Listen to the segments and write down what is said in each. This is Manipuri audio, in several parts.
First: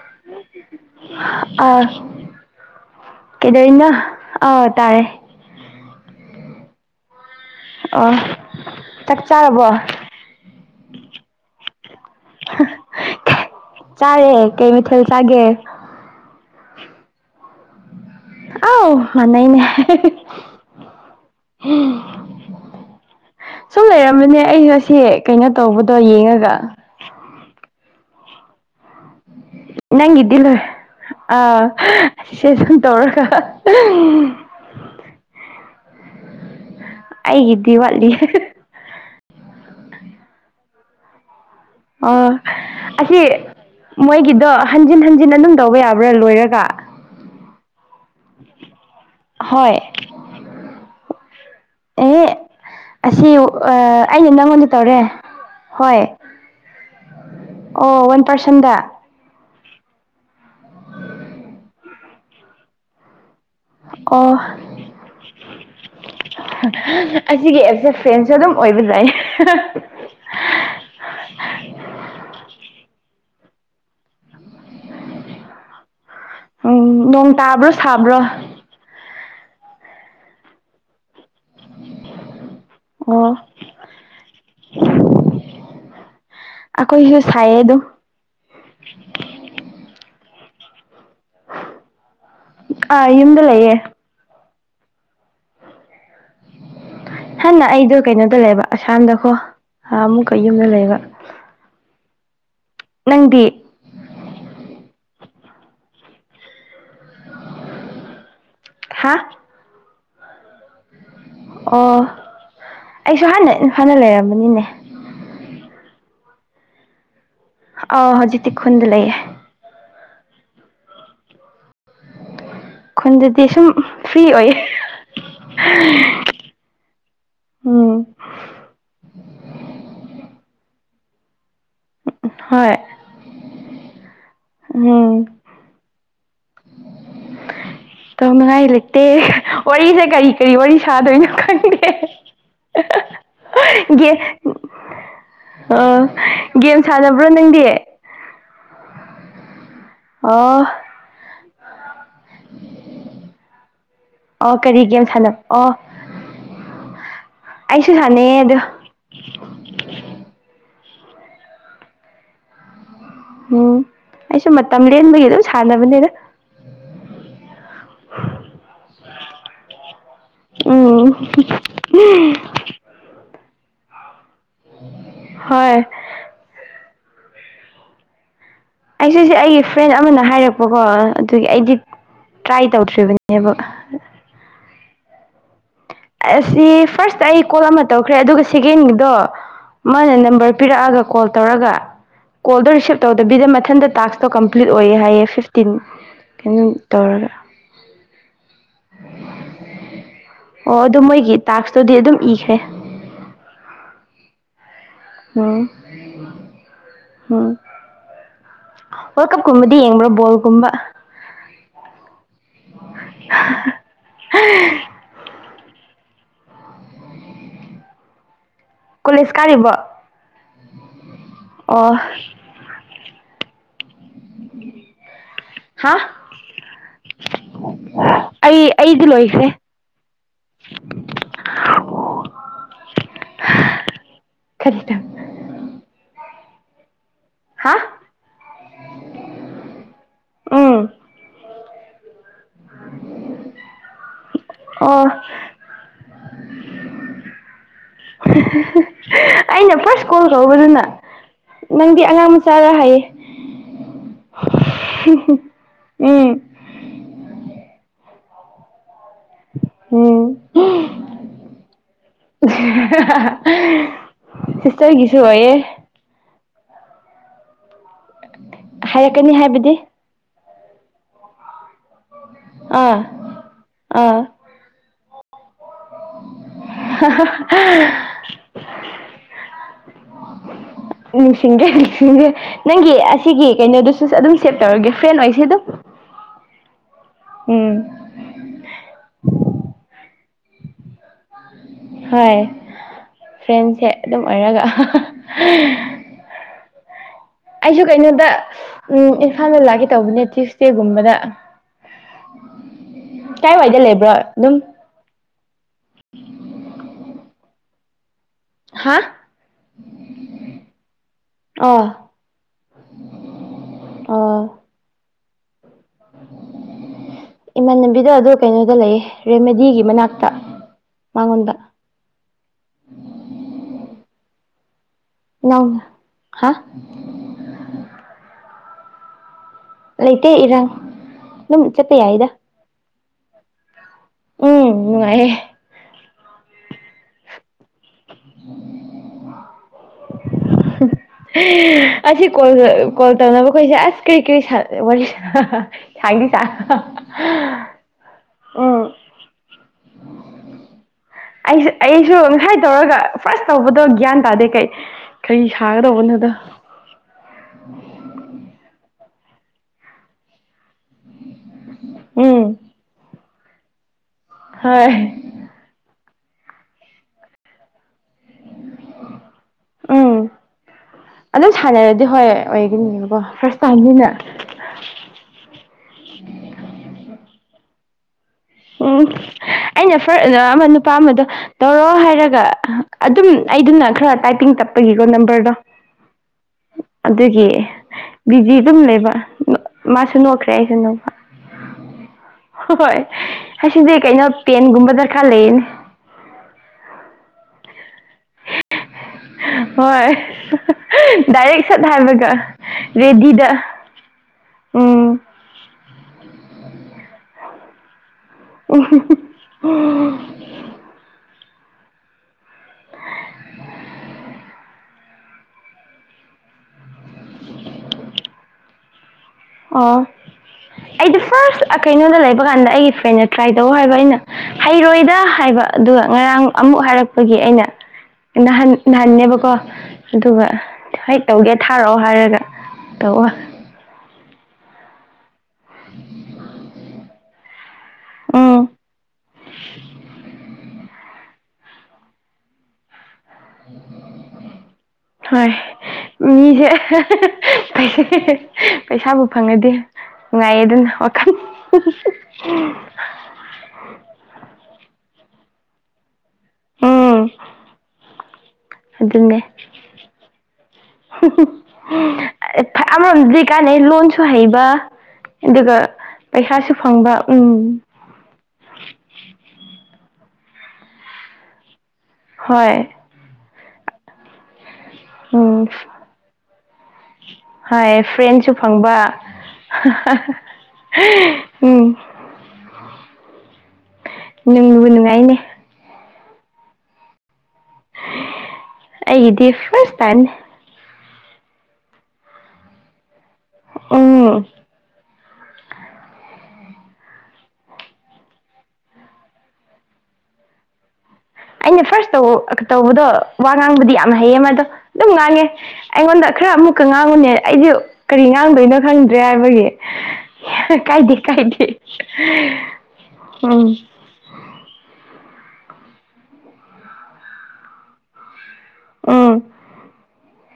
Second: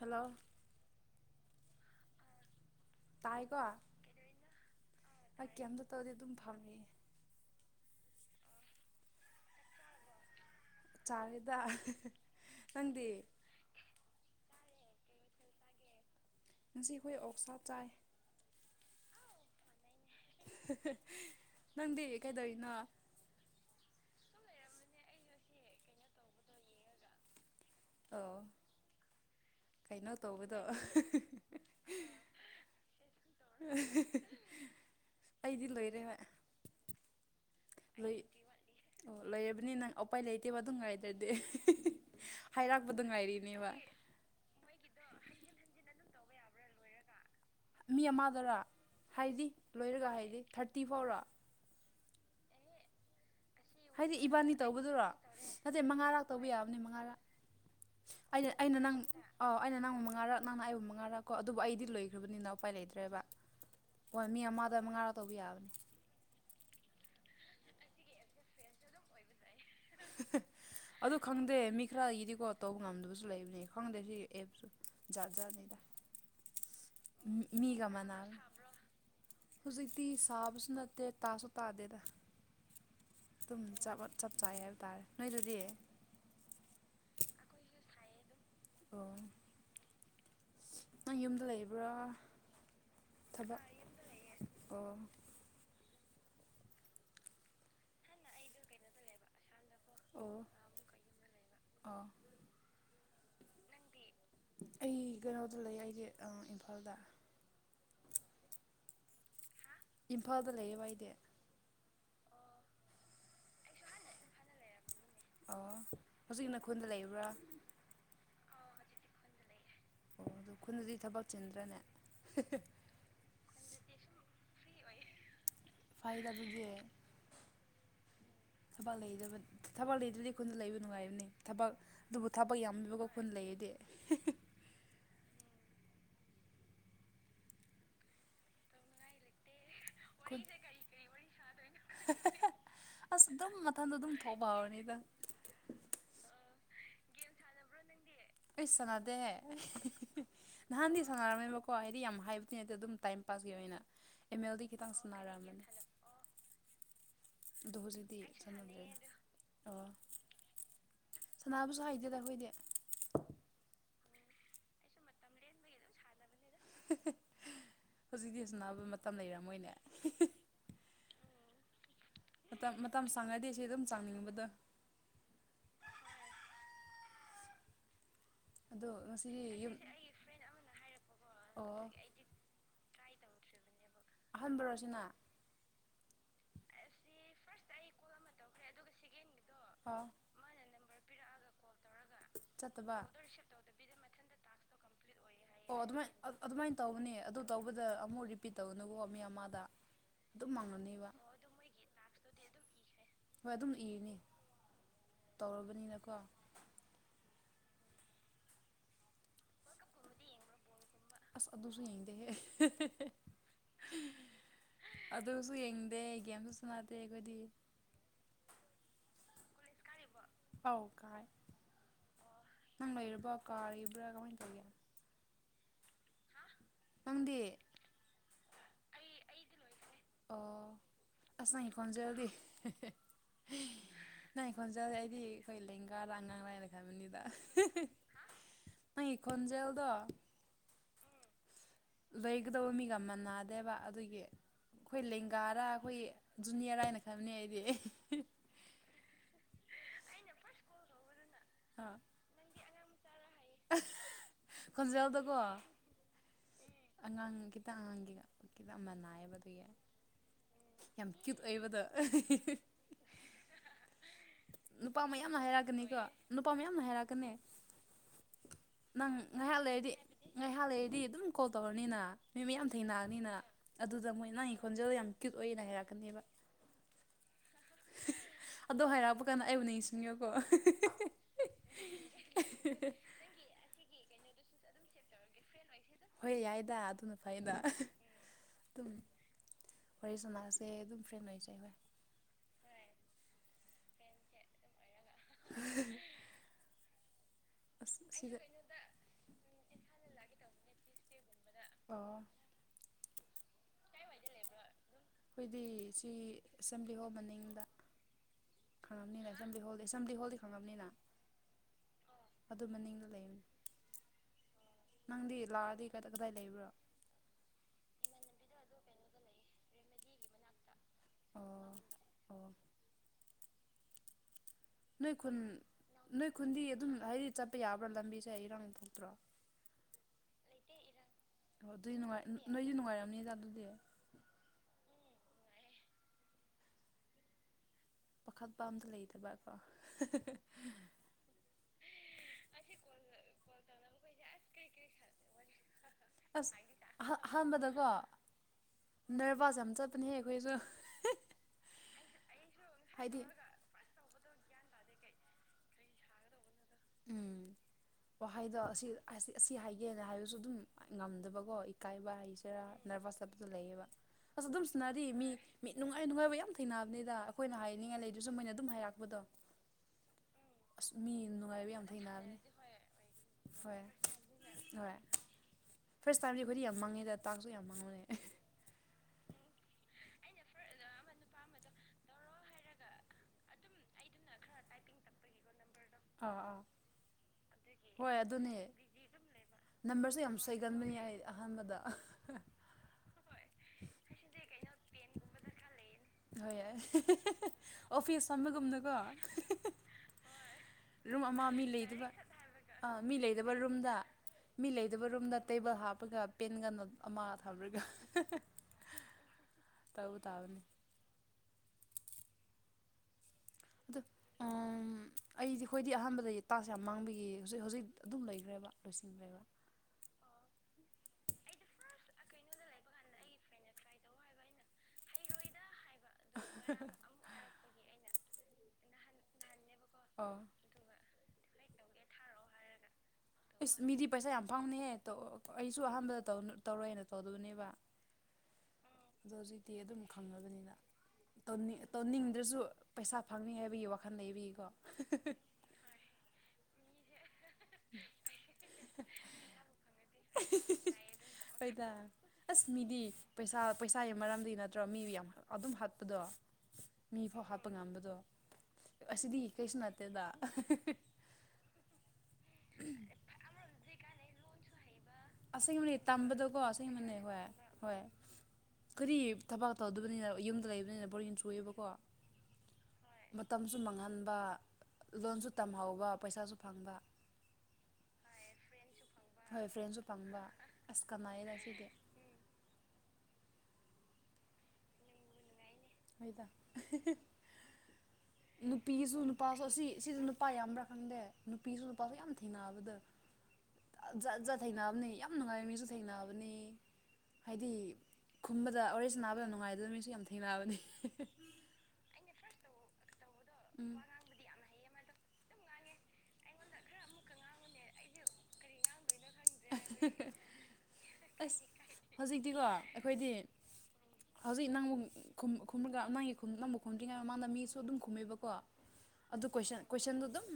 ꯍꯜꯂꯣ ꯇꯥꯏꯀꯣ ꯀꯩꯗꯔꯤꯅ ꯑ ꯇꯥꯔꯦ ꯊꯕꯤ ꯑꯣ ꯆꯥꯛ ꯆꯥꯔꯕꯣ ꯆꯥꯔꯦꯗ ꯅꯪꯗꯤ ꯆꯥꯔꯦ ꯀꯩ ꯃꯤꯊꯦꯜ ꯆꯒꯦ ꯖꯤꯖꯤꯈꯣꯏ ꯑꯣꯛꯁꯥ ꯆꯥꯏ ꯑꯥꯎ ꯍꯅꯥꯏꯅꯦ ꯅꯪꯗꯤ ꯀꯩꯗꯧꯔꯤꯅꯣ ꯁꯨꯝ ꯂꯩꯔꯝꯕꯅꯦ ꯑꯩ ꯉꯁꯦ ꯀꯩꯅꯣ ꯇꯧꯕꯗꯣ ꯌꯦꯡꯉꯒ ꯑ ꯅꯪꯗꯂꯣ ꯑ ꯁꯦꯟ ꯇꯧꯔꯒ ꯑꯩꯗꯤ ꯂꯣꯏꯔꯦꯕ ꯑꯩꯒꯤꯗꯤꯋꯥꯂꯤ ꯑꯣ ꯂꯩꯔꯕꯅꯤ ꯅꯪ ꯎꯄꯥꯏ ꯂꯩꯇꯦꯕ ꯑꯗꯨꯝ ꯉꯥꯏꯗ꯭ꯔꯗꯤ ꯑꯣ ꯍꯥꯏꯔꯛꯄꯗ ꯑꯁꯤ ꯉꯥꯏꯔꯤꯅꯦꯕ ꯃꯣꯏꯒꯤꯗꯣ ꯍꯟꯖꯤꯟ ꯍꯟꯖꯤꯟ ꯑꯗꯨꯝ ꯇꯧꯕ ꯌꯥꯕ ꯂꯣꯏꯔꯒ ꯃꯤ ꯑꯃꯗꯔ ꯍꯥꯏꯗꯤ ꯍꯣꯏ ꯂꯣꯏꯔꯒ ꯍꯥꯏꯗꯤ ꯊꯥꯔꯇꯤ ꯐꯥꯎꯔ ꯑꯦ ꯑꯁꯤ ꯑꯁꯤ ꯍꯥꯏꯗꯤ ꯏꯕꯥꯅꯤ ꯇꯧꯕꯗꯨꯔꯣ ꯅꯠꯇꯦ ꯍꯣꯏ ꯃꯉꯥꯔꯥꯛ ꯇꯧꯕ ꯌꯥꯕꯅꯤ ꯃꯉꯥꯔꯥꯛ ꯑꯣ ꯋꯥꯟ ꯄꯥꯔꯁꯟꯗ ꯑꯧ ꯑꯩꯅ ꯅꯪꯕꯨ ꯃꯉꯥꯔꯛ ꯅꯪꯅ ꯑꯩꯕꯨ ꯃꯉꯥꯔꯛ ꯀꯣ ꯑꯗꯨꯕꯨ ꯑꯩꯗꯤ ꯂꯣꯏꯈ꯭ꯔꯕꯅꯤꯅ ꯎꯄꯥꯏ ꯂꯩꯇ꯭ꯔꯦꯕ ꯍꯣꯏ ꯑꯣ ꯃꯤꯌꯥꯝ ꯃꯥꯗ ꯃꯉꯥ ꯇꯧꯕꯤ ꯌꯥꯅꯤ ꯑꯁꯤꯒꯤ ꯑꯦꯁ ꯑꯦ ꯐ꯭ꯔꯦꯟꯁꯨ ꯑꯗꯨꯝ ꯑꯣꯏꯕ ꯌꯥꯏ ꯑꯗꯨ ꯈꯪꯗꯦ ꯃꯤ ꯈꯔꯗꯒꯤꯗꯤꯀꯣ ꯇꯧꯕ ꯉꯝꯗꯕꯁꯨ ꯂꯩꯕꯅꯦ ꯈꯪꯗꯦ ꯁꯤ ꯑꯦꯞꯁꯨ ꯖꯥꯠꯖꯥꯠꯅꯤ ꯎꯝ ꯅꯣꯡ ꯇꯥꯕ꯭ꯔꯣ ꯃꯤꯒ ꯁꯥꯕ꯭ꯔꯣ ꯃꯥꯟꯅꯕꯅꯤ ꯍꯧꯖꯤꯛꯇꯤ ꯁꯥꯥꯕꯁꯨ ꯅꯠꯇꯦ ꯇꯥꯁꯨ ꯇꯥꯗꯦꯗ ꯑꯗꯨꯝ ꯆꯞ ꯆꯥ ꯍꯥꯏꯕ ꯇꯥꯔꯦ ꯅꯣꯏꯗꯗꯤ ꯑꯩꯈꯣꯏ ꯏꯁꯨ ꯁꯥꯏꯌꯦ ꯑꯗꯨꯣ ꯑꯣ ꯅꯪ ꯌꯨꯝꯗ ꯑꯥ ꯌꯨꯝꯗ ꯂꯩꯕ꯭ꯔꯥꯕ ꯂꯩꯌꯦ ꯑꯣ ꯍꯟꯅ ꯑꯩꯗꯣ ꯀꯩꯅꯣꯗ ꯂꯩꯕ ꯑꯁꯥꯝꯗꯀꯣ ꯍꯥ ꯑꯃꯨꯛꯀ ꯑꯣ ꯌꯨꯝꯗ ꯂꯩꯕ ꯑꯣ ꯅꯪꯗꯤ ꯑꯩ ꯀꯩꯅꯣꯗ ꯂꯩ ꯑꯩꯒꯤ ꯏꯝꯐꯥꯜꯗ ꯍꯥꯥ ꯏꯝꯐꯥꯜꯗ ꯂꯩꯌꯦꯕꯏꯗꯤ ꯑꯣ ꯑꯩꯁꯨ ꯍꯥꯟꯅ ꯍꯥꯟꯅ ꯂꯩꯔꯝꯕꯅꯤꯅꯦ ꯑꯣ ꯍꯧꯖꯤꯛꯅꯈꯟꯗ ꯂꯩꯕ꯭ꯔꯥ ꯑꯖꯤꯇꯤ ꯈꯨꯨꯟꯗ ꯂꯩꯌꯦ ꯑꯣ ꯑꯗꯨ ꯈꯨꯟꯅꯗꯤ ꯊꯕꯛ ꯆꯤꯟꯗ꯭ꯔꯅꯦ ꯈꯨꯟꯗꯗꯤ ꯁꯨꯝ ꯐ꯭ꯔꯤ ꯑꯣꯏꯌꯦ ꯐꯥꯏꯗꯗꯨꯗꯒꯤ ꯎꯝ ꯊ ꯊꯕꯜ ꯂꯩꯗ꯭ꯔꯗꯤ ꯈꯨꯟꯗ ꯂꯩꯕ ꯅꯨꯡꯉꯥꯏꯕꯅꯤ ꯊꯕꯛ ꯑꯗꯨꯕꯨ ꯊꯕꯛ ꯍꯣꯏ ꯌꯥꯝꯕꯤꯕꯒꯈꯨꯟ ꯂꯩꯌꯦꯗꯤ ꯎꯝ ꯇꯧꯅꯤꯡꯉꯥꯏ ꯂꯩꯇꯦ ꯋꯥꯔꯤꯁꯦ ꯀꯔꯤ ꯈꯨꯟ ꯀꯔꯤ ꯋꯥꯔꯤ ꯁꯥꯗꯣꯏꯅꯣ ꯈꯪꯗꯦ ꯑꯁ ꯑꯗꯨꯝ ꯃꯊꯟꯗ ꯑꯗꯨꯝ ꯊꯣꯛꯄ ꯍꯧꯔꯅꯤꯗꯪ ꯑ ꯒꯦꯝꯦꯝ ꯁꯥꯟꯅꯕ꯭ꯔꯣ ꯅꯪꯗꯤ ꯑꯩ ꯁꯥꯟꯅꯗꯦ ꯑꯣ ꯅꯍꯥꯟꯗꯤ ꯁꯥꯟꯅꯔꯝꯃꯦꯕꯀꯣ ꯍꯥꯏꯗꯤ ꯌꯥꯝ ꯍꯥꯏꯕꯗꯤ ꯅꯗꯤ ꯑꯗꯨꯝ ꯇꯥꯏꯝ ꯄꯥꯁꯀꯤ ꯑꯣꯏꯅ ꯑꯦꯝ ꯑꯣ ꯑꯦꯜꯗꯤ ꯀꯔꯤ ꯈꯤꯇꯪ ꯒꯦꯝ ꯁꯥꯟꯅ ꯁꯥꯟꯟꯅꯔꯛꯑꯝꯕꯅꯤ ꯑꯣ ꯍꯜ ꯑꯩꯁꯨ ꯂꯤꯗꯤ ꯁꯥꯟꯅꯩꯌꯦ ꯑꯗꯣ ꯁꯅꯦ ꯑꯣ ꯁꯅꯥꯕꯨꯁꯨ ꯍꯩꯗꯦꯗ ꯑꯩꯈꯣꯏꯗꯤ ꯎꯝ ꯑꯩꯁꯨ ꯃꯇꯝ ꯂꯦꯟꯕꯒꯤ ꯑꯗꯨꯝ ꯁꯥꯟꯅꯕꯅꯤꯅ ꯍꯧꯖꯤꯛꯇꯤ ꯍꯧꯖꯤ ꯅꯥꯕ ꯃꯇꯝ ꯂꯩꯔꯝꯃꯣꯏꯅꯦ [unintelligible] ꯃꯇꯝ ꯃꯇꯝ ꯁꯥꯡꯉꯗꯤ ꯁꯤ ꯑꯗꯨꯝ ꯆꯥꯡꯅꯤꯡꯕꯗꯣ ꯍꯣꯏ ꯑꯗꯣ ꯑꯩꯁꯤꯁꯦ ꯉꯁꯤꯗꯤ ꯑꯩꯒꯤ ꯌꯨꯝ ꯐ꯭ꯔꯦꯟ ꯑꯃꯅ ꯍꯥꯏꯔꯛꯄꯀꯣ ꯑꯗꯨꯒꯤ ꯑꯩꯗꯤ ꯑꯣ ꯇ꯭ꯔꯥꯏ ꯇꯧꯗ꯭ꯔꯤꯕꯅꯤ ꯌꯦꯕ ꯑꯍꯟꯥꯟꯕꯔꯣꯁꯤꯅ ꯑꯁꯤ ꯐꯥꯔꯁꯇ ꯑꯩ ꯀꯣꯜ ꯑꯃ ꯇꯧꯈ꯭ꯔꯦ ꯑꯗꯨꯒ ꯁꯦꯀꯦꯟꯒꯤꯗꯣ ꯑꯣ ꯃꯥꯅ ꯅꯝꯕꯔ ꯄꯤꯔꯛꯑꯒ ꯀꯣꯜ ꯇꯧꯔꯒ ꯀꯣꯜꯗꯣ ꯔꯤꯁꯤꯞ ꯆꯠꯇꯕ ꯇꯧꯗꯕꯤꯗ ꯃꯊꯟꯇ ꯇꯥꯛꯁꯇꯣ ꯀꯝꯄ꯭ꯂꯤꯠ ꯑꯣꯏꯌꯦ ꯍꯥꯏꯌꯦ ꯐꯤꯐꯇꯤꯟ ꯀꯩꯅꯣ ꯇꯧꯔ ꯅꯦ ꯑꯗꯨ ꯇꯧꯕꯗ ꯑꯃꯨꯛ ꯔꯤꯄꯤꯠ ꯇꯧꯅꯨꯀꯣ ꯃꯤ ꯑꯃꯗ ꯑꯗꯨꯝ ꯑꯣ ꯑꯗꯨ ꯃꯥꯡꯉꯅꯦꯕ ꯃꯣꯏꯒꯤ ꯇꯥꯛꯁꯇꯨꯗꯤ ꯑꯗꯨꯝ ꯏꯈ꯭ꯔꯦ ꯍꯣꯏ ꯑꯗꯨꯝ ꯏꯅꯤ ꯎꯝ ꯍꯝ ꯋꯥꯔꯜ ꯀꯞꯀꯨꯝꯕꯗꯤ ꯌꯦꯡꯕ꯭ꯔꯣ ꯕꯣꯜꯒꯨꯝꯕ ꯑꯗꯨꯁꯨ ꯍꯦ ꯨ ꯌꯦꯡꯗꯦ ꯒꯦꯝꯁꯨ ꯁꯅꯥꯗꯦ ꯑꯩꯈꯣꯏꯗꯤ ꯄꯨꯁꯀꯥ ꯏꯔꯤꯕ ꯑꯣ ꯀ ꯅ ꯑꯦꯕ ꯀ ꯄꯨꯔꯥ ꯀꯃꯅ ꯆ ꯍꯥ ꯃꯪꯗꯤ ꯑꯩ ꯑꯩꯗꯤ ꯂꯣꯏꯁꯦ ꯑꯣ ꯑꯁꯥꯏ ꯐꯣꯟꯖꯦꯜꯗꯤ ꯅꯪ ꯈꯣꯟꯖꯗꯦ ꯀꯔꯤ ꯑꯩꯗꯤ ꯑꯩꯈꯣꯏ ꯂꯦꯡꯒꯥ ꯂꯥꯡꯉꯥꯡ ꯂ ꯗ ꯍꯥ ꯃꯥ ꯈꯣꯟꯖꯦꯜꯗ ꯎꯝ ꯂꯩꯒꯗꯧꯕ ꯃꯤꯒ ꯃꯥꯟꯅꯗꯦꯕ ꯑꯗꯨꯒꯤ ꯑꯣ ꯑꯩꯈꯣꯏ ꯂꯦꯡꯒꯥꯔ ꯑꯩꯈꯣꯏ ꯖꯅꯤꯌꯥꯔ ꯍꯥꯏꯅ ꯈꯪꯅꯤ ꯍꯥꯏꯗꯤ ꯑꯦ ꯑꯩꯅ ꯐꯥꯔꯁ ꯀꯣꯜ ꯇꯧꯕꯗꯨꯅ ꯑꯥ ꯅꯪꯗꯤ ꯑꯉꯥꯡ ꯃꯆꯥꯒ ꯍꯥꯏꯌꯦ ꯈꯣꯟꯖꯦꯜꯗꯀꯣ ꯎꯝ ꯑꯉꯥꯡ ꯈꯤꯇꯪ ꯑꯉꯥꯡꯒꯤ ꯈꯤꯇꯪ ꯃꯅꯥꯏ ꯎꯝ [unintelligible] ꯌꯥꯝ ꯀ꯭ꯌꯨꯠ ꯑꯣꯏꯕꯗꯣ ꯅꯨꯄꯥ ꯁꯤꯁꯇꯔꯒꯤꯁꯨ ꯃꯌꯥꯝꯅ ꯑꯣꯏꯌꯦ ꯍꯥꯏꯔꯛꯀꯅꯤꯀꯣ ꯅꯨꯄꯥ ꯃꯌꯥꯝꯅ ꯍꯥꯏꯔꯛꯀꯅꯤ ꯅꯪ ꯍꯥꯏꯔꯛꯀꯅꯤ ꯉꯥꯏꯍꯥꯛ ꯍꯥꯏꯕꯗꯤ ꯂꯩꯔꯗꯤ ꯉꯥꯏꯍꯥꯛ ꯂꯩꯏꯔꯗꯤ ꯑꯗꯨꯝ ꯀꯣꯜ ꯇꯧꯔꯅꯤꯅ ꯃꯤ ꯃꯌꯥꯝ ꯑꯥ ꯊꯦꯡꯅꯑꯅꯤꯅ ꯑꯗꯨꯗ ꯑꯥ ꯃꯣꯏ ꯅꯪꯒꯤ ꯈꯣꯟꯖꯦꯜ ꯌꯥꯝ ꯀꯌ꯭ꯨꯠ ꯑꯣꯏꯅ ꯍꯥꯏꯔꯛ [unintelligible] ꯑꯗꯣ ꯍꯥꯏꯔꯛꯄ ꯀꯥꯟꯗ ꯑꯩꯕꯨ ꯅꯤꯡꯁꯤꯡꯉꯣꯀꯣ ꯑꯩꯒꯤ ꯀꯩꯅꯣꯗꯨꯁꯨ ꯑꯗꯨꯝ ꯁꯦꯞ ꯇꯧꯔꯒꯦ ꯐ꯭ꯔꯦꯟ ꯑꯣꯏꯁꯦ ꯑꯗꯨꯝ ꯍꯣꯏ ꯌꯥꯏꯗ ꯑꯗꯨꯅ ꯐꯩꯗ ꯎꯝ ꯑꯗꯨꯝ ꯋꯥꯔꯤ ꯁ ꯁꯦ ꯑꯗꯨꯝ ꯐ꯭ꯔꯦꯟ ꯑꯣꯏꯁꯦ ꯍꯣꯏ ꯐ꯭ꯔꯦꯟꯁꯦ ꯑꯗꯨꯝ ꯑꯣꯏꯔꯒ ꯑꯩꯁꯨ ꯑꯁ ꯀꯩꯅꯣꯗ ꯁꯤꯗ ꯑꯣ ꯎꯝ ꯏꯝꯐꯥꯜ ꯂꯨꯛꯒꯦ ꯇꯧꯕꯅꯦ ꯇ꯭ꯌꯨꯁꯗꯦꯒꯨꯝꯕꯗ ꯑꯣ ꯀꯥꯏ ꯋꯥꯏꯗ ꯂꯩꯕ꯭ꯔꯣ ꯑꯗꯨꯝ ꯑꯗꯨꯗꯤ ꯁꯤ ꯑꯁꯦꯝꯕ꯭ꯂꯤ ꯍꯣꯜ ꯃꯅꯤꯡ ꯍꯥ ꯈꯪꯉꯝꯅꯤꯅꯝꯗꯤ ꯍꯣꯜꯗꯤ ꯁꯝꯗꯤ ꯍꯣꯜꯗꯤ ꯈꯪꯉꯝꯅꯤꯅ ꯑꯣ ꯑꯗꯨ ꯃꯅꯤꯡ ꯂꯩꯕꯅꯦ ꯅꯪꯗꯤ ꯂꯥ ꯏꯃꯥꯟꯅꯕꯤꯗ ꯑꯗꯨ ꯀꯩꯅꯣꯗ ꯂꯩꯌꯦ ꯔꯦꯃꯦꯗꯤꯒꯤ ꯃꯅꯥꯛꯇ ꯃꯥꯡꯉꯣꯟꯗ ꯑꯣ ꯑꯣ ꯅꯣꯏ ꯈꯨꯟ ꯏꯅꯥꯎꯅ ꯅꯣꯏ ꯍꯥ ꯈꯨꯟꯗꯤ ꯑꯗꯨꯝ ꯍꯥꯏꯗꯤ ꯆꯠꯄ ꯌꯥꯕ꯭ꯔꯥ ꯂꯝꯕꯤꯁꯦ ꯏꯔꯥꯡ ꯊꯣꯛꯇ꯭ꯔꯣ ꯂꯩꯇꯦ ꯏꯔꯥꯡ ꯑꯗꯨꯝ ꯑꯣ ꯆꯠꯄ ꯑꯗꯨꯏꯅꯨꯡꯉꯥꯏ ꯌꯥꯏꯗ ꯅꯣꯏꯁꯨ ꯅꯨꯡꯉꯥꯏꯔꯝꯅꯤꯖꯥ ꯑꯗꯨꯗꯤ ꯎꯝ ꯅꯨꯡꯉꯥꯏꯌꯦ ꯄꯥꯈꯠꯄ ꯑꯝꯇ ꯂꯩꯇꯕꯀꯣ ꯑꯁꯤ ꯀꯣꯜ ꯀꯣꯜ ꯇꯧꯅꯕ ꯈꯣꯏꯁꯦ ꯑꯁ ꯀꯔꯤ ꯀꯔꯤ ꯁꯥ ꯋꯥꯔꯤ ꯁꯥ ꯁꯥꯡꯗꯤ ꯑꯁ ꯑꯍꯥ ꯑꯍꯥꯟꯕꯗꯀꯣ ꯎꯝ ꯅꯔꯕꯥꯖ ꯌꯥꯝ ꯆꯠꯄꯅꯦꯍꯦ ꯑꯈꯣꯏꯁꯨ ꯑꯩꯁꯨ ꯑꯩꯁꯨ ꯉꯁꯥꯏ ꯇꯧꯔꯒ ꯐꯥꯔꯁ ꯇꯧꯕꯗꯣ ꯒ꯭ꯌꯥꯟ ꯇꯥꯗꯦ ꯀꯩ ꯀꯔꯤ ꯁꯥꯒꯗꯧꯕꯅꯣꯗꯣ ꯎꯝ ꯋꯥꯍꯩꯗ ꯑꯁꯤ ꯑꯁꯤ ꯍꯥꯏꯒꯦꯅ ꯍꯥꯏꯕꯁꯨ ꯑꯗꯨꯝ ꯉꯝꯗꯕꯀꯣ ꯏꯀꯥꯏꯕ ꯎꯝ ꯍꯥꯏꯁꯦꯔꯥ ꯅꯔꯚꯁ ꯆꯠꯄꯁꯨ ꯂꯩꯌꯦꯕ ꯑꯁ ꯑꯗꯨꯝ ꯍꯣꯏ ꯁꯅꯔꯗꯤ ꯃꯤ ꯃꯤꯠ ꯅꯨꯡꯉꯥꯏ ꯉꯥꯏ ꯅꯨꯡꯉꯥꯏꯕ ꯌꯥꯝ ꯊꯦꯡꯅꯕꯅꯤꯗ ꯑꯩꯈꯣꯏꯅ ꯍꯥꯏꯅꯤꯡꯉꯥꯏ ꯂꯩꯇꯔ꯭ꯁꯨ ꯃꯣꯏꯅ ꯑꯗꯨꯝ ꯍꯥꯏꯔꯛꯄꯗꯣ ꯎꯝ ꯑꯁ ꯃꯤ ꯑꯗꯨꯝ ꯅꯨꯡꯉꯥꯏꯕ ꯌꯥꯝ ꯁꯥꯟꯅꯔꯗꯤ ꯍꯣꯏ ꯊꯦꯡꯅꯕꯅꯤ ꯑꯣꯏꯒꯅꯤꯕꯀꯣ ꯐꯥꯔꯁ ꯍꯣꯏ ꯇꯥꯏꯝꯅꯤꯅ ꯍꯣꯏ ꯐꯥꯔꯁ ꯇꯥꯏꯝꯗꯤ ꯑꯩꯈꯣꯏꯗꯤ ꯌꯥꯝ ꯃꯥꯡꯉꯦꯗ ꯇꯥꯛꯁꯨ ꯌꯥꯝ ꯃꯥꯡꯉꯨꯅꯦ ꯎꯝ ꯑꯩꯅ ꯐ ꯑꯃ ꯅꯨꯄꯥ ꯑꯃꯗꯣ ꯇꯧꯔꯣ ꯍꯥꯏꯔꯒ ꯑꯗꯨꯝ ꯑꯩꯗꯨꯅ ꯈꯔ ꯇꯥꯏꯄꯤꯡ ꯇꯞꯄꯒꯤꯀꯣ ꯅꯝꯕꯔꯗꯣ ꯑꯥ ꯑꯥ ꯑꯗꯨꯒꯤ ꯕꯤꯖꯤ ꯑꯗꯨꯝ ꯂꯩꯕ ꯃꯥꯁꯨ ꯅꯝꯕꯔꯁꯦ ꯌꯥꯝ ꯅꯣꯛꯈ꯭ꯔꯦ ꯑꯩꯁꯨ ꯁꯣꯏꯒꯟꯕꯅꯤ ꯅꯣꯛꯄ ꯑꯩ ꯑꯍꯥꯟꯕꯗ ꯍꯥꯏ ꯁꯤꯗꯤ ꯀꯩꯅꯣ ꯄꯦꯟꯒꯨꯝꯕ ꯗꯔꯀꯥꯔ ꯂꯩꯌꯦꯅꯦ ꯍꯣꯏ ꯍꯣꯏ ꯑꯣꯐꯤꯁ ꯑꯃꯒꯨꯝꯅꯀꯣ ꯍꯣꯏ ꯗꯥꯏꯔꯦꯛ ꯁꯠ ꯍꯥꯏꯕꯒ ꯑ ꯃꯤ ꯔꯦꯗꯤꯗ ꯂꯩꯗꯕ ꯔꯨꯝꯗ ꯃꯤ ꯂꯩꯗꯕ ꯎꯝ ꯔꯨꯝꯗ ꯇꯦꯕꯜ ꯍꯥꯞꯄꯒ ꯄꯦꯟꯒ ꯅꯣꯠ ꯑꯃ ꯍꯥꯞꯔꯒ ꯇꯧ ꯇꯥꯕꯅꯤ ꯑꯗꯨ ꯑꯝ ꯑꯩꯗꯤ ꯑꯩꯈꯣꯏꯗꯤ ꯑꯍꯥꯟꯕꯗ ꯇꯥꯁꯦ ꯌꯥꯝ ꯃꯥꯡꯕꯤꯈꯤ ꯍꯧꯖꯤꯛ ꯍꯧꯖꯤꯛ ꯑꯗꯨꯝ ꯂꯩꯈ꯭ꯔꯦꯕ ꯂꯣꯏꯁꯤꯟꯈ꯭ꯔꯦꯕ ꯑꯥ ꯑ ꯑꯩꯗꯤ ꯐꯥꯔꯁ ꯀꯩꯅꯣꯗ ꯂꯩꯕ ꯀꯥꯟꯗ ꯑꯩꯒꯤ ꯐ꯭ꯔꯦꯟꯅ ꯇ꯭ꯔꯥꯏ ꯇꯧ ꯍꯥꯏꯕ ꯑꯩꯅ ꯍꯩꯔꯣꯏꯗ ꯍꯥꯏꯕ ꯑꯗꯨꯒ ꯉꯔꯥꯡ ꯑꯃꯨꯛ ꯍꯥꯏꯔꯛꯄꯒꯤ ꯑꯩꯅ ꯍꯟ ꯅꯥꯍꯟꯅꯦꯕꯀꯣ ꯑꯗꯨꯒ ꯍꯣꯏ ꯇꯧꯒꯦ ꯊꯥꯔꯛꯑꯣ ꯍꯥꯏꯔꯒ ꯇꯧꯑꯣ ꯏꯁꯁ ꯃꯤꯗꯤ ꯄꯩꯁꯥ ꯌꯥꯝ ꯐꯪꯅꯦꯍ ꯑꯩꯁꯨ ꯑꯍꯥꯟꯕꯗ ꯇꯧꯔꯅ ꯇꯧꯗꯕꯅꯦꯕ ꯎꯝ ꯑꯗꯣ ꯍꯧꯖꯤꯛꯇꯤ ꯑꯗꯨꯝ ꯈꯪꯉꯕꯅꯤꯅ ꯅꯤꯡ ꯇꯧꯅꯤꯡꯗ꯭ꯔꯁꯨ ꯄꯩꯁꯥ ꯐꯪꯅꯤ ꯍꯥꯏꯕꯒꯤ ꯋꯥꯈꯜ ꯂꯩꯕꯤꯀꯣ ꯍꯣꯏ ꯃꯤꯁꯦ ꯄꯩꯁꯥꯕꯨ ꯐꯪꯉꯗꯦ ꯍꯣꯏꯗ ꯑꯁ ꯃꯤꯗꯤ ꯄꯩꯁꯥ ꯄꯩꯁꯥꯒꯤ ꯃꯔꯝꯗꯒꯤ ꯅꯠꯇ꯭ꯔꯣ ꯃꯤ ꯌꯥꯝ ꯑꯗꯨꯝ ꯍꯥꯠꯄꯗꯣ ꯎꯝ ꯃꯤꯐꯥꯎ ꯍꯥꯠꯄ ꯉꯝꯕꯗꯣ ꯑꯁꯤ ꯑꯗꯨꯅꯦ ꯑꯁꯤꯗꯤ ꯀꯩꯁꯨ ꯅꯅꯥꯠꯇꯦꯗ ꯎ ꯑꯃꯔꯣꯝꯗꯤ ꯀꯥꯟꯅꯩ ꯂꯣꯟꯁꯨ ꯍꯩꯕ ꯑꯁ ꯑꯗꯨꯒ ꯃꯅꯤ ꯇꯝꯕꯗꯀꯣ ꯄꯩꯁꯥꯁꯨ ꯑꯁ ꯃ ꯐꯪꯕ ꯍ ꯎꯝ ꯍꯣꯏ ꯀꯔꯤ ꯊꯕꯛ ꯇꯧꯗꯕꯅꯤꯅ ꯌꯨꯝꯗ ꯂꯩꯕꯅꯤꯅ ꯕꯣꯔ ꯌꯦꯟ ꯆꯨꯑꯕꯀꯣ ꯍꯣꯏ ꯃꯇꯝꯁꯨ ꯃꯥꯡꯍꯟꯕ ꯂꯣꯟꯁꯨ ꯇꯝꯍꯧꯕ ꯄꯩꯁꯥꯁꯨ ꯐꯪꯕ ꯍꯥꯏ ꯐ꯭ꯔꯦꯟꯁꯨ ꯐꯪꯕ ꯍꯣꯏ ꯐ꯭ꯔꯦꯟꯁꯨ ꯄꯪꯕ ꯑꯁ ꯀꯃꯥꯏꯗ ꯁꯤꯗꯤ ꯅꯪꯅꯕ ꯅꯨꯡꯉꯥꯏꯅꯦ ꯗ ꯅꯨꯄꯤꯁꯨ ꯑꯩꯒꯤꯗꯤ ꯅꯨꯄꯥꯁꯨ ꯐꯥꯔꯁ ꯑꯁꯤ ꯁꯤꯁꯨ ꯇꯥꯏꯝꯅꯦ ꯅꯨꯄꯥ ꯌꯥꯝꯕ꯭ꯔꯥ ꯈꯪꯗꯦ ꯅꯨꯄꯤꯁꯨ ꯅꯨꯄꯥꯁꯨ ꯌꯥꯝ ꯊꯦꯡꯅꯕꯗ ꯖꯠ ꯎꯝ ꯖꯠ ꯊꯦꯡꯅꯕꯅꯦ ꯌꯥꯝ ꯌꯥꯝ ꯅꯨꯡꯉꯥꯏ ꯃꯤꯁꯨ ꯊꯦꯡꯅꯕꯕꯅꯤ ꯍꯥꯏꯗꯤ ꯈꯨꯝꯕꯗ ꯑꯣꯔꯦꯁ ꯅꯥꯕꯗ ꯅꯨꯡꯉꯥꯏꯗꯕ ꯃꯤꯁꯨ ꯌꯥꯝ ꯊꯦꯡꯅꯅꯕꯅꯤ ꯑꯩꯅ ꯐꯥꯔꯁ ꯇ ꯇꯧꯕꯗꯣ ꯋꯥ ꯉꯥꯡꯕꯗꯤ ꯌꯥꯝ ꯍꯩꯌꯦ ꯑꯃ ꯑꯗꯣ ꯑꯗꯨꯝ ꯉꯥꯡꯉꯦ ꯑꯩꯉꯣꯟꯗ ꯈꯔ ꯑꯃꯨꯛꯀ ꯉꯥꯡꯕꯨꯅꯦ ꯑꯩꯁꯨ ꯀꯔꯤ ꯉꯥꯡꯗꯣꯏꯅꯣ ꯈꯪꯗ꯭ꯔꯦ ꯍꯥꯏꯕꯒꯤ ꯀꯥꯏꯗꯦ ꯀꯥꯏꯗ ꯑꯁ ꯍꯧꯖꯤꯛꯇꯤꯀꯣ ꯑꯩꯈꯣꯏꯗꯤ ꯎꯝ ꯍꯧꯖꯤꯛ ꯅꯪꯕꯨꯒ ꯅꯪꯒꯤ ꯅꯪꯕꯨ ꯈꯨꯝꯗ꯭ꯔꯤꯉꯩꯗ ꯃꯥꯡꯗ ꯃꯤꯁꯨ ꯑꯗꯨꯝ ꯈꯨꯝꯃꯦꯕꯀꯣ ꯎꯝ ꯑꯗꯨ ꯀꯣꯏꯁꯟ ꯀꯣꯏꯁꯟꯗꯨ ꯑꯗꯨꯝ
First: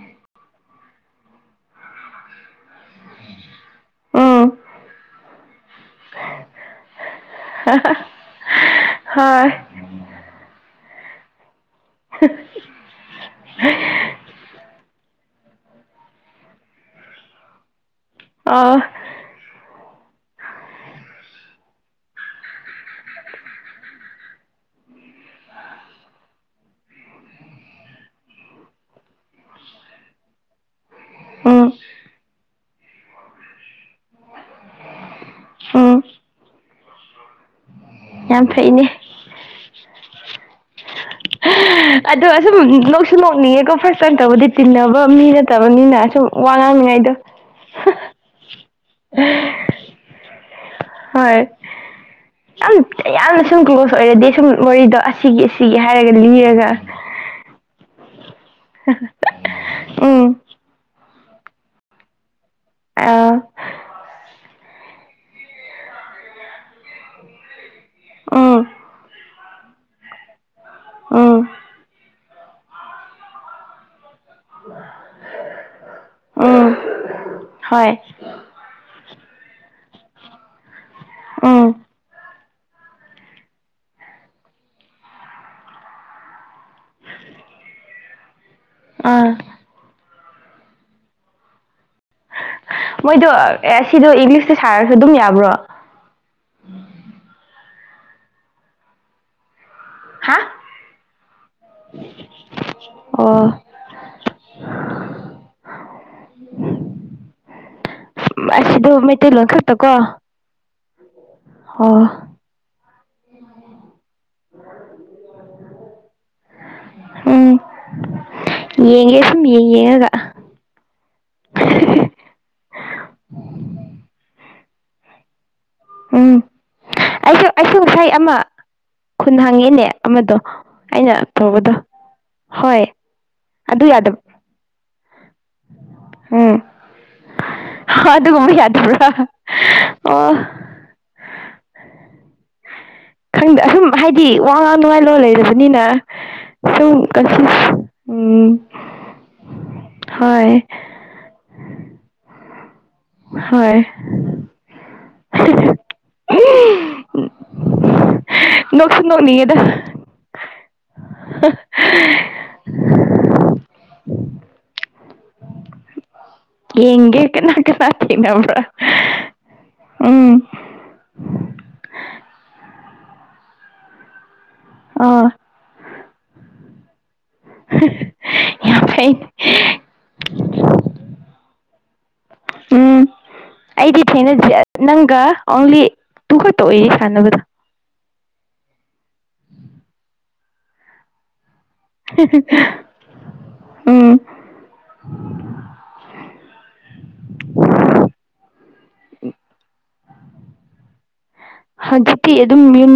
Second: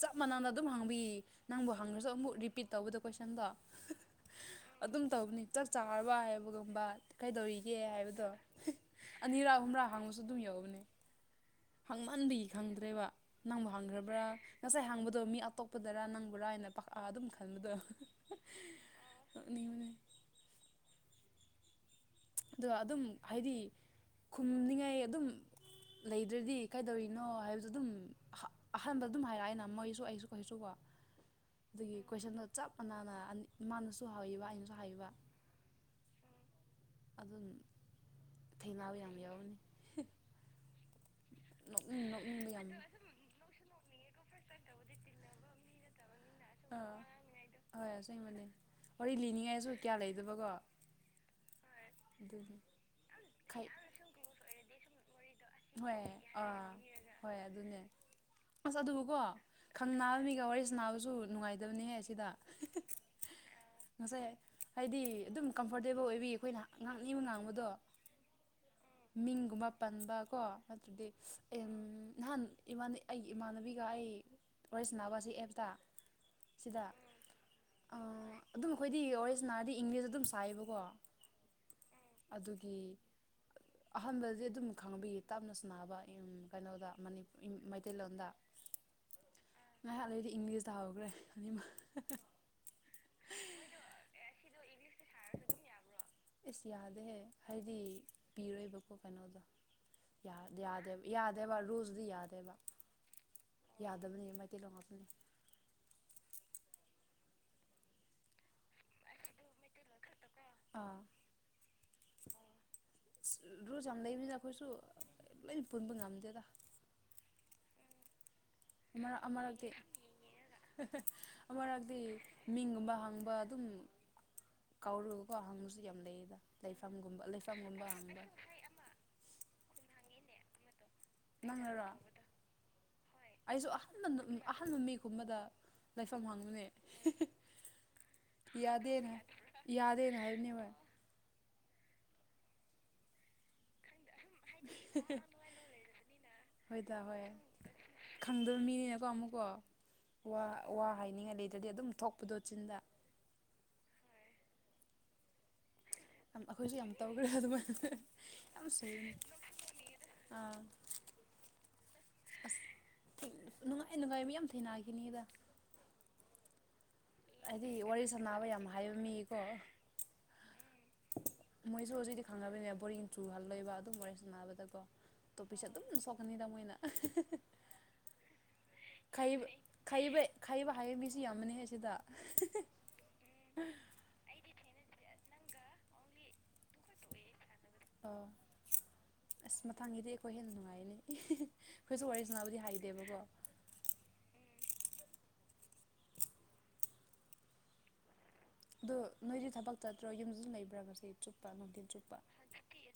ꯆꯞ ꯃꯥꯟꯅꯝꯗ ꯑꯗꯨꯝ ꯍꯥꯡꯕꯤꯌꯦ ꯅꯪꯕꯨ ꯍꯥꯡꯉꯁꯨ ꯑꯃꯨꯛ ꯔꯤꯄꯤꯠ ꯇꯧꯕꯤꯗꯣ ꯀꯣꯏꯁꯟꯗꯣ ꯑ ꯑꯗꯨꯝ ꯇꯧꯕꯅꯤ ꯆꯞ ꯆꯥꯔꯕ ꯍꯥꯏꯕꯒꯨꯝꯕ ꯀꯩꯗꯧꯔꯤꯒꯦ ꯍꯥꯏꯕꯗꯣ ꯍꯣꯏ ꯑꯅꯤꯔꯥ ꯍꯨꯝ꯭ꯔꯥ ꯍꯥꯡꯉꯁꯨ ꯑꯗꯨꯝ ꯌꯎꯕꯅꯦ ꯍꯥꯡꯃꯍꯟꯕꯤ ꯈꯪꯗ꯭ꯔꯦꯕ ꯅꯪꯕꯨ ꯍꯥꯡꯈ꯭ꯔꯕ꯭ꯔꯥ ꯉꯁꯥꯏ ꯍꯥꯡꯕꯗꯣ ꯃꯤ ꯑꯇꯣꯞꯄꯗꯔ ꯅꯪꯕꯔꯥ ꯍꯥꯏꯅ ꯄ ꯑꯗꯨꯝ ꯈꯟꯕꯗꯣ ꯑꯥ ꯅꯣꯛꯅꯤꯡꯕꯅꯦ ꯑꯗꯨꯒ ꯑꯗꯨꯝ ꯍꯥꯏꯗꯤ ꯈꯨꯝꯅꯤꯡꯉꯥꯏ ꯑꯗꯨꯝ ꯂꯩꯗ꯭ꯔꯗꯤ ꯀꯩꯗꯧꯔꯤꯅꯣ ꯍꯥꯏꯕꯗ ꯑꯗꯨꯝ ꯑꯍꯥꯟꯕ ꯑꯗꯨꯝ ꯍꯥꯏꯔꯛꯑꯅ ꯃꯣꯏꯁꯨ ꯑꯩꯁꯨ ꯀꯁꯨꯀꯣ ꯎꯝ ꯑꯗꯨꯗꯒꯤ ꯀꯣꯏꯁꯟꯗ ꯆꯞ ꯃꯥꯟꯅꯅ ꯃꯥꯃꯥꯅꯁꯨ ꯍꯥꯎꯕ ꯑꯩꯅꯁꯨ ꯍꯥꯏꯥꯎꯕ ꯎꯝ ꯑꯗꯨꯝ ꯌꯥꯝ ꯐꯩꯅꯦ ꯊꯦꯡꯅꯥꯕꯨ ꯌꯥꯝ ꯌꯥꯎꯔꯅꯤ ꯑꯗꯣ ꯑꯁꯨꯝ ꯌꯥꯝ ꯅꯣꯛꯁꯨ ꯅꯣꯛꯅꯤꯡꯉꯦꯀꯣ ꯐꯥꯔꯁ ꯇꯥꯏꯝ ꯇꯧꯕꯗꯤ ꯇꯤꯟꯅꯕ ꯃꯤ ꯅꯠꯇꯕꯅꯤꯅ ꯁꯨꯝ ꯋꯥ ꯑꯥ ꯉꯥꯡꯃꯤꯉꯩꯗ ꯍꯣꯏ ꯑꯁꯦꯡꯕꯅꯤ ꯋꯥꯔꯤ ꯂꯤꯅꯤꯡꯉꯥꯏꯁꯨ ꯀꯌꯥ ꯂꯩꯗꯕꯀꯣ ꯍꯣꯏ ꯑꯗꯨꯅꯤ ꯌꯥꯝ ꯌꯥꯝꯅ ꯁꯨꯝ ꯀ꯭ꯂꯣꯁ ꯑꯣꯏꯔꯗꯤ ꯁꯨꯝ ꯋꯥꯔꯤꯗꯣ ꯑꯁꯤꯒꯤ ꯁꯤꯒꯦ ꯍꯣꯏ ꯍꯥꯏꯔꯒ ꯂꯤꯔꯒ ꯑꯥ ꯍꯣꯏ ꯑꯗꯨꯅꯦ ꯑꯁ ꯑꯗꯨꯕꯨꯀꯣ ꯈꯪ ꯅꯥꯕ ꯎꯝ ꯃꯤꯒ ꯋꯥꯔꯤ ꯁ ꯅꯕꯁꯨ ꯅꯨꯡꯉꯥꯏꯗꯕꯅꯤꯍꯦ ꯑꯁꯤꯗ ꯑꯥ ꯉꯁꯥꯏ ꯍꯥꯏꯗꯤ ꯑꯗꯨꯝ ꯀꯝꯐꯣꯔꯇꯦꯕꯜ ꯑꯣꯏꯕꯤ ꯑꯩꯈꯣꯏꯅ ꯉꯥꯡꯅꯤꯕ ꯉꯥꯡꯕꯗꯣ ꯑꯥ ꯏꯒꯨꯝꯕ ꯄꯟꯕ ꯀꯣ ꯑꯗꯨꯗꯤ ꯅꯍꯥꯟꯥꯟ ꯑꯩꯒꯤ ꯏꯃꯥꯟꯅꯕꯤꯒ ꯑꯩ ꯋꯥꯔꯤ ꯁꯟꯅꯕ ꯁꯤ ꯑꯦꯞꯇ ꯎꯝ ꯁꯤꯗ ꯍꯣꯏ ꯑ ꯑꯗꯨꯝ ꯑꯩꯈꯣꯏꯗꯤ ꯑꯣꯔꯤꯖꯤꯅꯥꯜꯗꯤ ꯏꯪꯂꯤꯁꯇ ꯑꯗꯨꯝ ꯁꯥꯏꯕꯀꯣ ꯎꯝ ꯑꯗꯨꯒꯤ ꯑꯍꯥꯟꯕꯗꯤ ꯑꯗꯨꯝ ꯈꯪꯕꯤꯌꯦ ꯇꯞꯅ ꯁꯅꯕ ꯀꯩꯅꯣꯗ ꯃꯩꯇꯩꯂꯣꯟꯗ ꯑꯥ ꯉ ꯑꯗꯨꯗꯤ ꯏꯪꯂꯤꯁꯇ ꯍꯧꯈ꯭ꯔꯦ ꯑꯅꯤꯃꯛ ꯃꯣꯏꯗꯣ ꯁꯤꯗꯣ ꯏꯪꯂꯤꯁꯇꯣ ꯁꯥꯔꯁꯨ ꯑꯗꯨꯝ ꯌꯥꯕ꯭ꯔꯣ ꯄꯤꯔꯣꯏꯕꯀ ꯀꯩꯅꯣꯗ ꯌꯥ ꯍꯥ ꯌꯥꯗ ꯌꯥꯗꯦ ꯋꯥ ꯔꯣꯁꯗꯤ ꯌꯥꯗꯦꯕ ꯑꯣ ꯌꯥꯗꯕꯅꯤ ꯃꯩꯇꯩ ꯂꯣꯡꯉꯥꯛꯄꯅꯤ ꯎꯝ [unintelligible] [inaudible] ꯑꯁꯤꯗꯣ ꯃꯩꯇꯩꯂꯣꯟ ꯈꯛꯇ ꯀꯣ ꯑꯣ [inaudible] ꯔꯣꯁ ꯌꯥꯝ ꯂꯩꯕꯅꯤꯅ ꯑꯩꯈꯣꯏꯁꯨ ꯂꯣꯏꯅ ꯄꯨꯟꯕ ꯉꯝꯗꯦꯗ ꯎꯝ ꯌꯦꯡ ꯑꯃꯔꯛ ꯀꯁꯤ ꯃꯤ ꯑꯃꯔꯛꯇꯤ ꯌꯦꯡꯉꯒ [unintelligible] ꯑꯃꯔꯛꯇꯤ ꯃꯤꯡꯒꯨꯝꯕ ꯍꯥꯡꯕ ꯑꯗꯨꯝ ꯀꯧꯔꯨꯒꯀꯣ ꯍꯪꯕꯁꯨ ꯌꯥꯝ ꯂꯩꯌꯦꯗ ꯎꯝ ꯂꯩꯐꯝ ꯑꯩꯁꯨ ꯑꯩꯁꯨ ꯏꯁꯩ ꯑꯃ ꯈꯨꯟ ꯍꯪꯉꯤꯅꯦ ꯑꯃꯗꯣ ꯑꯩꯅꯇꯗ ꯅꯪꯅꯔꯣ ꯍꯣꯏ ꯑꯩꯁꯨ ꯑꯗꯨ ꯑꯍꯟ ꯌꯥꯗꯕ ꯑꯍꯥꯟꯕ ꯃꯤꯒꯨꯝꯕꯗ ꯂꯩꯐꯝ ꯎꯝ ꯍꯪꯕꯅꯦ ꯑꯗꯨꯒꯨꯝꯕ ꯌꯥꯗꯕ꯭ꯔꯥ ꯌꯥꯗꯦꯅ ꯌꯥꯗꯦꯅ ꯑꯣ ꯍꯥꯏꯕꯅꯦꯕ ꯈꯪꯗ ꯑꯨꯝ ꯍꯥꯏꯗꯤ ꯋꯥ ꯉꯥꯡ ꯅꯨꯡꯉꯥꯏ ꯂꯣꯟ ꯂꯩꯔꯕꯅꯤꯅ ꯁꯨꯝ ꯍꯣꯏꯗ ꯎꯝ ꯨꯀꯣ ꯋꯥ ꯍꯣꯏ ꯋꯥ ꯍꯥꯏꯅꯤꯡꯉꯥꯏ ꯂꯩꯗꯗꯤ ꯑꯗꯨꯝ ꯊꯣꯛꯄꯗꯣ ꯆꯤꯟꯗ ꯍꯣꯏ ꯌꯥꯝ ꯑꯩꯈꯣꯏꯁꯨ ꯌꯥꯝ ꯇꯧꯈ꯭ꯔꯦ ꯑꯗꯨꯃꯥꯏꯅ ꯌꯥꯝ ꯁ ꯅꯣꯛꯁꯨ ꯅꯣꯛꯅꯤꯡꯉꯦꯗ [unintelligible] [inaudible] ꯑꯁ ꯅꯨꯡꯉꯥꯏ ꯅꯨꯡꯉꯥꯏ ꯃꯤ ꯌꯥꯝ ꯊꯦꯡꯅꯈꯤꯅꯤꯗ ꯌꯦꯦꯀꯅꯥꯇ ꯍꯥꯏꯗꯤ ꯋꯥꯔꯤ ꯁꯥꯇꯤꯅ꯭ꯔ ꯁꯥꯟꯅꯕ ꯌꯥꯝ ꯍꯥꯏꯕ ꯃꯤꯀꯣ ꯎꯝ ꯃꯣꯏꯁꯨ ꯍꯧꯖꯤꯛꯇꯤ ꯈꯪꯉꯕꯅꯦ ꯕꯣꯔ ꯆꯨꯍꯜꯂ ꯂꯩꯕ ꯑꯗꯨꯝ ꯃꯣꯔꯁꯨ ꯅꯥꯕ ꯀꯣ ꯑꯣ ꯇꯣꯞꯄꯤꯁꯦ ꯑꯗꯨꯝ ꯁꯣꯛꯀꯅꯤꯗ ꯃꯣꯏꯅ ꯕ ꯌꯥꯝ ꯐꯩꯅꯦ ꯈꯩꯕ ꯈꯩꯕ ꯍꯥꯏꯕ ꯃꯤꯁꯤ ꯌꯥꯝꯃꯅꯦꯍ ꯁꯤꯗ ꯎꯝ ꯑꯩꯗꯤ ꯊꯅꯪ ꯑꯂꯤ ꯇꯨ ꯀꯇ ꯑꯣꯏ ꯁꯥꯟꯅ ꯀꯗ ꯑꯣ ꯑꯁ ꯃꯊꯥꯡꯒꯤꯗꯤ ꯑꯩꯈꯣꯏ ꯍꯦꯟꯅ ꯅꯨꯡꯉꯥꯏꯅꯦ ꯑꯩꯈꯣꯏꯁꯨ ꯋꯥꯔꯤꯖꯅꯥꯕꯨꯗꯤ ꯍꯥꯏꯗꯦꯕꯀꯣ ꯎꯝ [unintelligible] [inaudible] ꯑ ꯅꯣꯏꯗꯤ ꯊꯕꯛ ꯆꯠꯇ꯭ꯔꯣ ꯌꯨꯝꯗꯨꯁꯨ ꯂꯩꯕ꯭ꯔꯥ ꯉꯁ ꯆꯨꯞꯄ ꯅꯨꯡꯊꯤꯜ ꯆꯨꯞꯄ ꯍꯧꯖꯤꯛꯇꯤ ꯑꯗꯨꯝ ꯌꯨꯝ